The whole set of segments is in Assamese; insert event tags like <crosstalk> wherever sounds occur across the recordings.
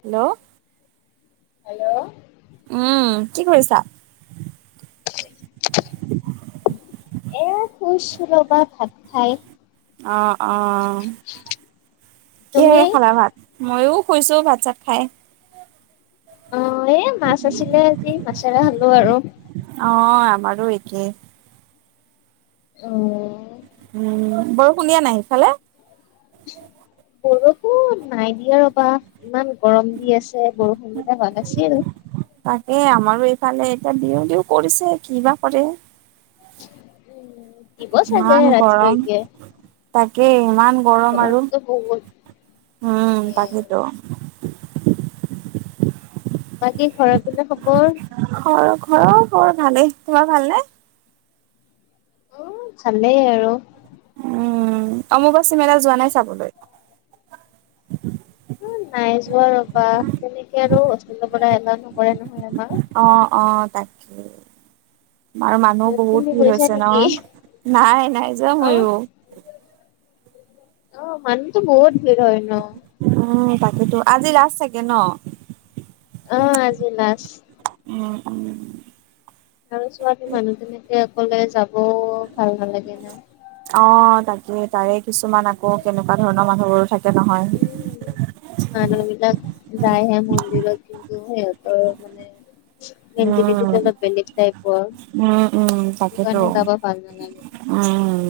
হেল্ল'। হেল্ল'। উম, কি কৰিছা?। <inaudible> শুইছো ৰবা ভাত খাই অ', অ। তুমি কিহেৰে খালা ভাত, মইও শুইছো, ভাত চাত খাই। অ', এই মাছ আছিলে আজি। মাছেৰে খালো আৰু। মাৰো একেই। অ। উম, বৰশুন দিয়া নাই সেইফালে?। বৰষু ন, নাই দিয়া ৰ'বা, ইমান গৰম দি আছে। বৰষুণ দিলে ভাল আছিল। তাকে, আমাৰো এইফালে এতিয়া দিওঁ দিও কৰিছে, কি বা কৰে। দিব চাগে ইমান গৰম। ৰাতিলৈকে তাক তাকেই ইমান গৰম আৰু, গৰমটো বহুত উম, দিয়ে আৰু তাকেইতো। বাকী, ঘৰৰ পিনে খবৰ?। ঘৰ-ঘৰৰ, বৰ ভালেই, তোমাৰ ভালনে?। উ, ভালেই আৰু। উম, অম্বুবাচী মেলা যোৱা নাই চাবলৈ?। এ নাই যোৱা ৰবা, তেনেকে আৰু হোষ্টেলৰ পৰা এলাও নকৰে নহয়, আমাক। অ', অ', তাকেই। আৰু মানুহ বহুত তুমি ভিৰ গৈছা হৈছে নেকি নহয়, নাই, নাই যোৱা অ মইও। অ', মানুহটো বহুত ভিৰ হয় ন'। উম, তাকেই তো, আজি লাষ্ট চাগে ন'?। অ', আজি লাছ। উম, উম। আৰু ছোৱালী মানুহ, তেনেকে অকলে যাব, ভাল নালাগে ন'। অ তাকে তাৰে কিছুমান, আকৌ কেনেকুৱা ধৰণৰ মানুহবোৰো থাকে। নহয়। উম, মানুহ বিলাক যাইহে মন্দিৰত কিন্তু সিহঁতৰ, মানে তি উম অলপ বেলেগ টাইপৰ। উম উম তাকেতো সেইটোকাৰণে, যাবা ভাল নালাগে। উম।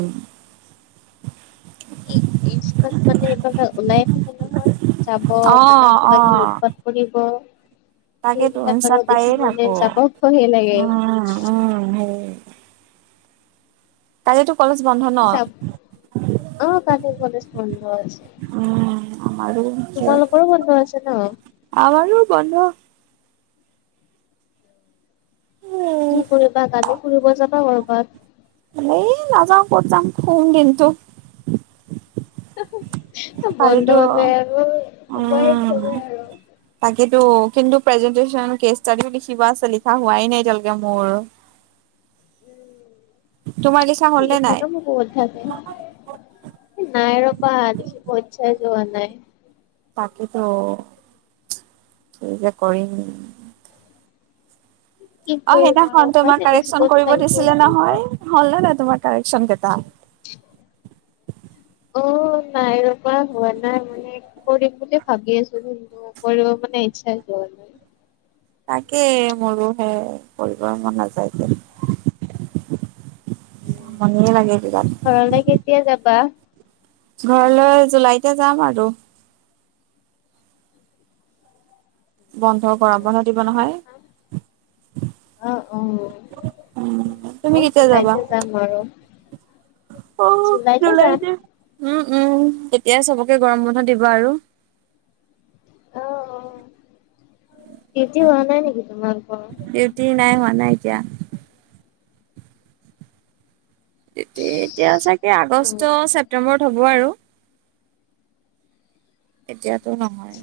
এ ইষ্টেট মানে এইবা <unintelligible> ওলাই থাকে, নহয়। যাব অ মানে, কিবা কিবি উৎপাত কৰিব। তাকেইেতো সেইবিলাক আৰু ইঞ্চালাত দেখি পায়ে মানে থাকো। যাব ভয়ে লাগে। উম, উম, হোম। <inaudible> ন? <inaudible> <unintelligible> উম, আমাৰ তোমালোকৰো বন্ধ একেই, আছে ন? আমাৰো বন্ধ। ফুৰিবা, কালি ফুৰিব যাবা কৰবাত?। এ নাযাওঁ কত যাম, শুম দিনটো। বন্ধ কালিতো হলে আৰু, সোমাইছে আৰু। কিন্তু, কিন্তু প্ৰেজেন্টেচন, কেচ ষ্টাডিও লিখিব আছে। লিখা হোৱাই নাই, এতিয়ালকে মোৰ। তোমাৰ লিখা হ'ল নে নাই? লিখাটো মোৰ বহুত ভাল পাওঁ। নাই ৰবা, লিখিব ইচ্ছা'ই যোৱা নাই। তাকে তো, কি যে কৰিম। কি অ', কৰিম আৰু সেইদিনাখন উপায় তোমাক নাই, কাৰেক্সন লিখিবতো কৰিব লাগিব দিছিলে নহয়। হল নে নাই তমাৰ কাৰেক্সন কেইটা?। <inaudible> অ। নাই এ হোৱা, হোৱা নাই মানে, কৰিম বুলি ভাবি আছো। কিন্তু, কৰিব মানে ইচ্ছাই হোৱাই নাই। <unintelligible> তাকে মোৰোহে, কৰিব মন নাযায় যে আমনিয়ে লাগে ঘৰলে বিৰাট কেতিয়া যাবা ঘৰলৈ জুলাইতে যাম আৰু। বন্ধ, গৰমবন্ধ দিব নহয়। আ, অ', উম তুমি মই জুলাইতে যাম আৰু। অ', জুলাইতে যাম জুুলাইতে উম। উম, তেতিয়াই চবকে গৰম বন্ধ দিবা আৰু। অ অ ডিউটি হোৱা নাই নেকি তোমালোকৰ ডিউটি নাই, হোৱা নাই এতিয়া। এতি-এতিয়া চাগে অ আগষ্ট, ছেপ্তেম্বৰত হ'ব আৰু। এতিয়াতো নহয়।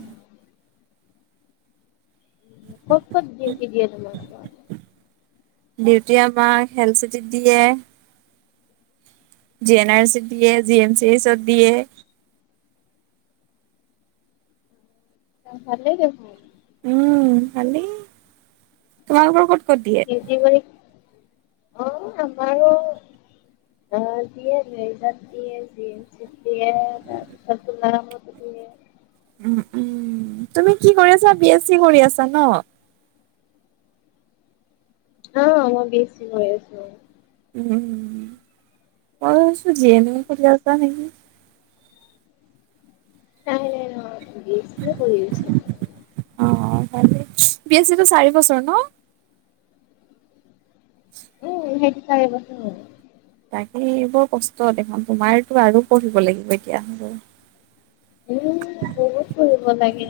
ক'ত-ক'ত ডিউতি দিয়ে তোমালোকৰ। ডিউটি আমাক হেলথ চিটিত দিয়ে। জি এন আৰ চিত দিয়ে, জি এম চি এইচত দিয়ে। অ', ভালেই দেখোন। উম, খালি। তোমালোকৰ ক'ত দিয়ে অ', আমাৰো অ', দিয়ে <unintelligible> জি এম চি ত দিয়ে তাৰপিছত তোমাৰ <inaudible> উম, উম, তুমি কি কৰি আছা বি এছ চি কৰি আছা ন। অ', মই বি এছ চি কৰি আছো। উম, মই ভাবিছোঁ জি এ নেম কৰি আছা নেকি। নাই-নাই নহয় বি এছ চি য়ে কৰি আছো। অ', বি এছ চি টো চাৰি বছৰ ন?। উম, সেইটো চাৰিবছৰ। তাকেই বৰ কষ্ট দেখোন তোমাৰতো আৰু পঢ়িব লাগিব এতিয়া হ'লে। এ, বহুত পঢ়িব লাগে।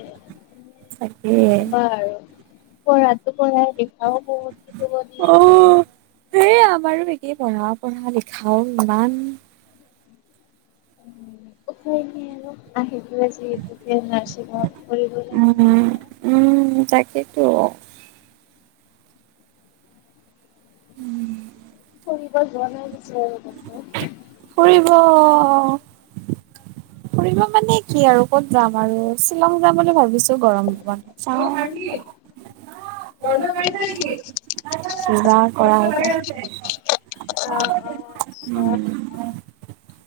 তাকেই। নক'বা আৰু। পঢ়াতো পঢ়াই লিখাও বহুত লিখিব দিয়ে। হে আমাৰো একেই পঢ়া-পঢ়া লিখাও ইমান। <unintelligible> আহিল <unintelligible> নাৰ্চিংত কৰিবই লাগিব এতিয়া। অ। উম। ফুৰিব যোৱা নাই নেকি বন্ধত। ফুৰিব ফুৰিব মানে কি আৰু কত যাম আৰু শ্বিলং যাম বুলি ভাবিছোঁ গৰম <inaudible> অ' চাও শাৰ্লি অ', <inaudible> <inaudible> পূজা কৰা <inaudible> <inaudible> অ', আচ্ছা।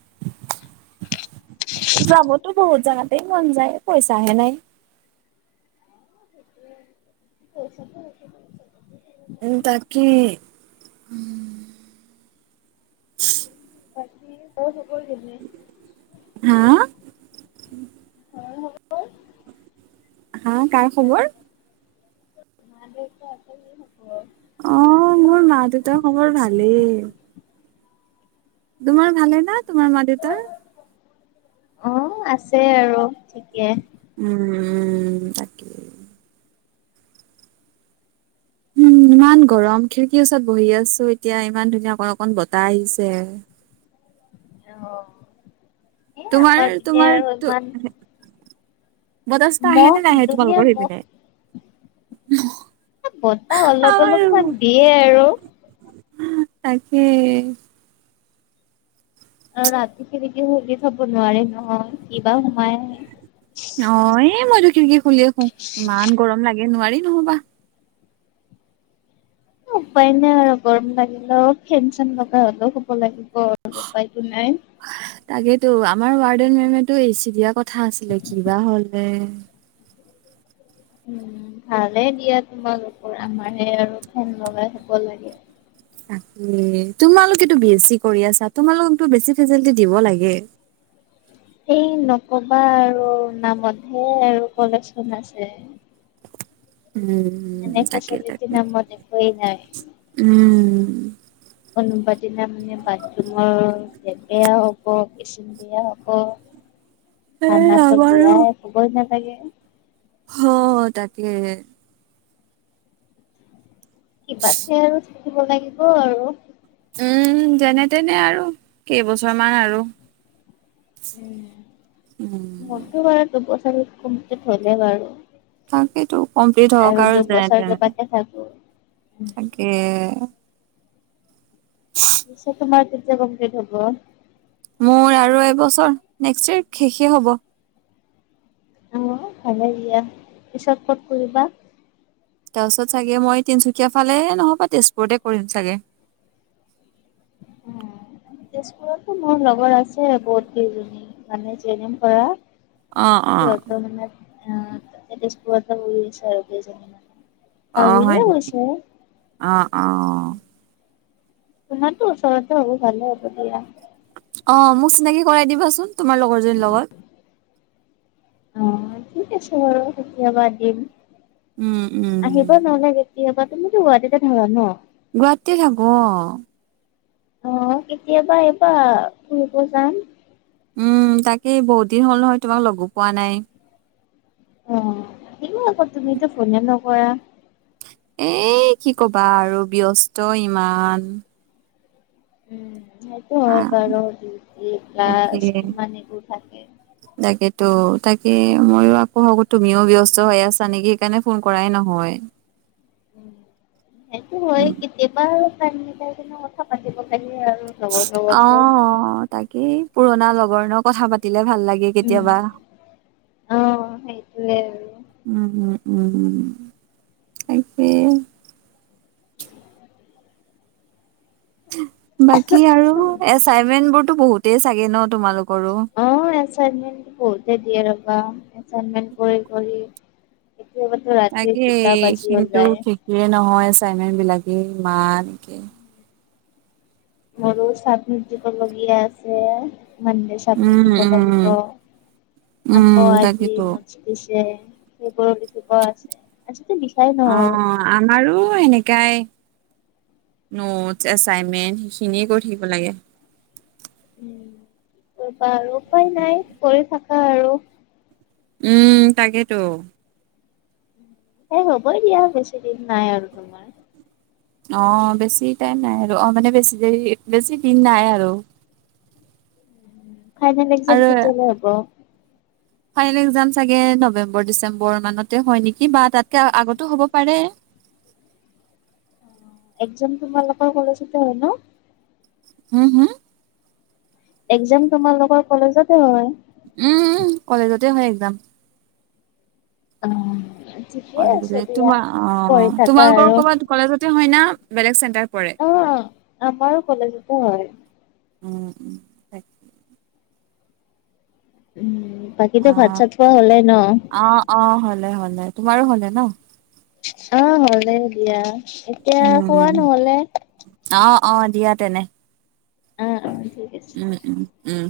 <inaudible> <unintelligible> যাবতো বহুত জাগাতেই মন যায়, পইচাহে নাই। <unintelligible> উম, তাকে। <unintelligible> হা। <inaudible> হা কাৰ খবৰ। <inaudible> অ', মোৰ মা দেউতাৰ খবৰ ভালেই। তোমাৰ ভালে না, তোমাৰ মা দেউতাৰ। অ', আছে আৰু ঠিকে। উম উ তাকেই উম, <unintelligible> ইমান গৰম খিৰিকীৰ ওচৰত বহি আছো এতিয়া ইমান ধুনীয়া অকন অকন বতাহ আহিছে অ এ তোমাৰ আমাৰ পিনে তোমাৰ আৰু তো- ইমান বতাহ চতাহ আহে নে মহ নাহে তোমালোকৰ দুনীয়াৰ সেইপিনে? মহ বতাহ অলপ আমাৰ অলপমান দিয়ে আৰু তাকে আৰু ৰাতি খিৰিকী খুলি থব নোৱাৰি ন কিবা সোমাই আহে অ এ মইতো খিৰিকী খুলিয়ে শুও ইমান গৰম লাগে নোৱাৰি নহবা উপায় নাই আৰু গৰম লাগিলেও ফেন চেন লগাই হলেও শুব লাগিব আৰু উপায়টো নাই তাকেইতো আমাৰ ৱাৰ্ডেন মেমেটো এ চি দিয়া কথা আছিলে কিবা হলে উম ভালে দিয়া তোমালোকৰ আমাৰ হে আৰু ফেন লগাই শুব লাগে। উম তোমালোকেতো বিএছচি কৰি আছা তোমালোকতো বেছি ফেচিলিটী দিব লাগে। এই নকবা আৰু নামতহে আৰু কলেজখন আছে। মানে উম, তাকে ফেচিলেটি তাকে নামত একোই। উম। কোনোবা দিনা মানে বাথৰুমৰ লেতেৰা হ'ব কিচ্চেন বেয়া হ'ব। এ ঠাণ্ডাটো আমাৰো বেয়ায়েই ক'বই নালগে। হো তাকেহে। কিবাকে আৰু থাকিব লাগিব আৰু উম যেনে তেনে আৰু কেইবছৰ মান আৰু উম উম। মোৰতো বাৰু দুবছৰ কমপ্লিট হলে বাৰু তাকেইটো কমপ্লিট হওঁক আৰু দুবছৰ যেনেতেনে কেইবাকে থাকো। তাকে নিশ্চয় তোমাৰ তেতিয়া কমপ্লিট হ'ব মোৰ আৰু এবছৰ নেক্সট ইয়েৰ শেষে হ'ব উম ভালে দিয়া পিছত ক'ত কৰিবা তাৰপিছত চাগে মই তিনচুকীয়া ফালে নহবা তেজপুৰতে কৰিম চাগে <inaudible> তেজপুৰতো মোৰ লগৰ আছে বহুত কেইজনী মানে জেএনেম কৰা। অ অ। অ তেজপুৰতে পঢ়ি আছে আৰু কেইজনিমান। অ হয় নেকি অ অহ। তোমাৰতো ওচৰতে হ'ব ভালে হ'ব দিয়া। অ মোক চিনাকি কৰাই দিবাচোন তোমাৰ লগৰজনীৰ লগত। অ ঠিক আছে বাৰু কেতিয়াবা দিম উম, আহিব উম, নহ'লে কেতিয়াবা। তুমিটো গুৱাহাটীতে থাকা নহ। গুৱাহাটী থাকোঁ অ। অ কেতিয়াবা এইবাৰ ফুৰিব যাম। উম তাকেই বহুত দিন হ'ল নহয় তোমাক লগো পোৱা নাই। অ আহিব আকৌ তুমিতো ফোনে নকৰা। এ কি ক'বা আৰু ব্যস্ত ইমান। উম। সেইটো আ হয় বাৰু ডিউটি তাকে ক্লাছ কিমান এইবোৰ থাকে। তাকেতো তাকে মইও আকৌ ভাবোঁ তুমিও ব্যস্ত হৈ আছা নেকি সেইকাৰণে ফোন কৰাই নহয়। সেইটো হয় কেতিয়াবা টাইম মিলাই কিনে কথা পাতিব লাগে আৰু। লগৰ অ লগতো অ তাকেই পুৰণা লগৰ নহ কথা পাতি। লে ভাল লাগে কেতিয়াবা অ সেইটোৱে আৰু <inaudible> উম উম। উম উম তাকে। বাকী আৰু এচাইনমেন্ট বোৰতো বহুতেই চাগে নহ তোমালোক। অ এচাইনমেন্ট বহুতে দিয়ে ৰবা এচাইনমেন্ট কৰি কৰি। কেতিয়াবাতো ৰাতি তাকে দুটা বাজিও কিন্তু যায় ঠিকে নহয়। এচাইনমেণ্ট বিলাকে ইমানকে। মোৰো চাক <unintelligible> লগীয়া আছে। এচাইনমেণ্ট চাবমিট উম দিব লাগিব উম উম আকৌ আজি। তাকেতো আছে সেইবোৰ লিখিব আছে। লিখাই অ নহ'ল আমাৰো সেনেকাই। নোটছ এচাইনমেন্ট সেইখিনিয়ে কৰি থাকিব লাগে। উম উপায় নাই কৰি থাক। উম তাকেইতো। এই হ'বই দিয়া বেছি দিন নাই আৰু তোমাৰ। অ বেছি টাইম নাই আৰু অ মানে বেছি দেৰি বেছি দিন নাই আৰু। <inaudible> ফাইনেল এক্সাম আৰু কেতিয়ালে হ'ব। ফাইনেল এক্জাম চাগে নৱেম্বৰ ডিচেম্বৰ মানতে হয় নেকি বা তাতকে আগতো হ'ব পাৰে চি এক্সাম তোমালোকৰ কলজটে হব? উম হম একজাম তোমালোকৰ কলেজতে হয় উম উ কলেজতে হয় এক্সাম অ। ঠিকে আছে <unintelligible> দিয়া। তোমাৰ অ পঢ়ি থাকা তোমালোকৰ আৰু কৰবাত কলেজতে হয় না বেলেগ চেণ্টাৰ পৰে। অ আমাৰো কলেজতে হয়। উম তাক। উ বাকীটো ভাত অ'। চাত খোৱা হ'লে নহ। অ', অ', হ'লে তোমাৰো হ'লে নহ। অ হ'লে দিয়া এতিয়া খোৱা উম, নহলে অ', অ দিয়া তেনে অ', অ', ঠিক আছে। উম উ উম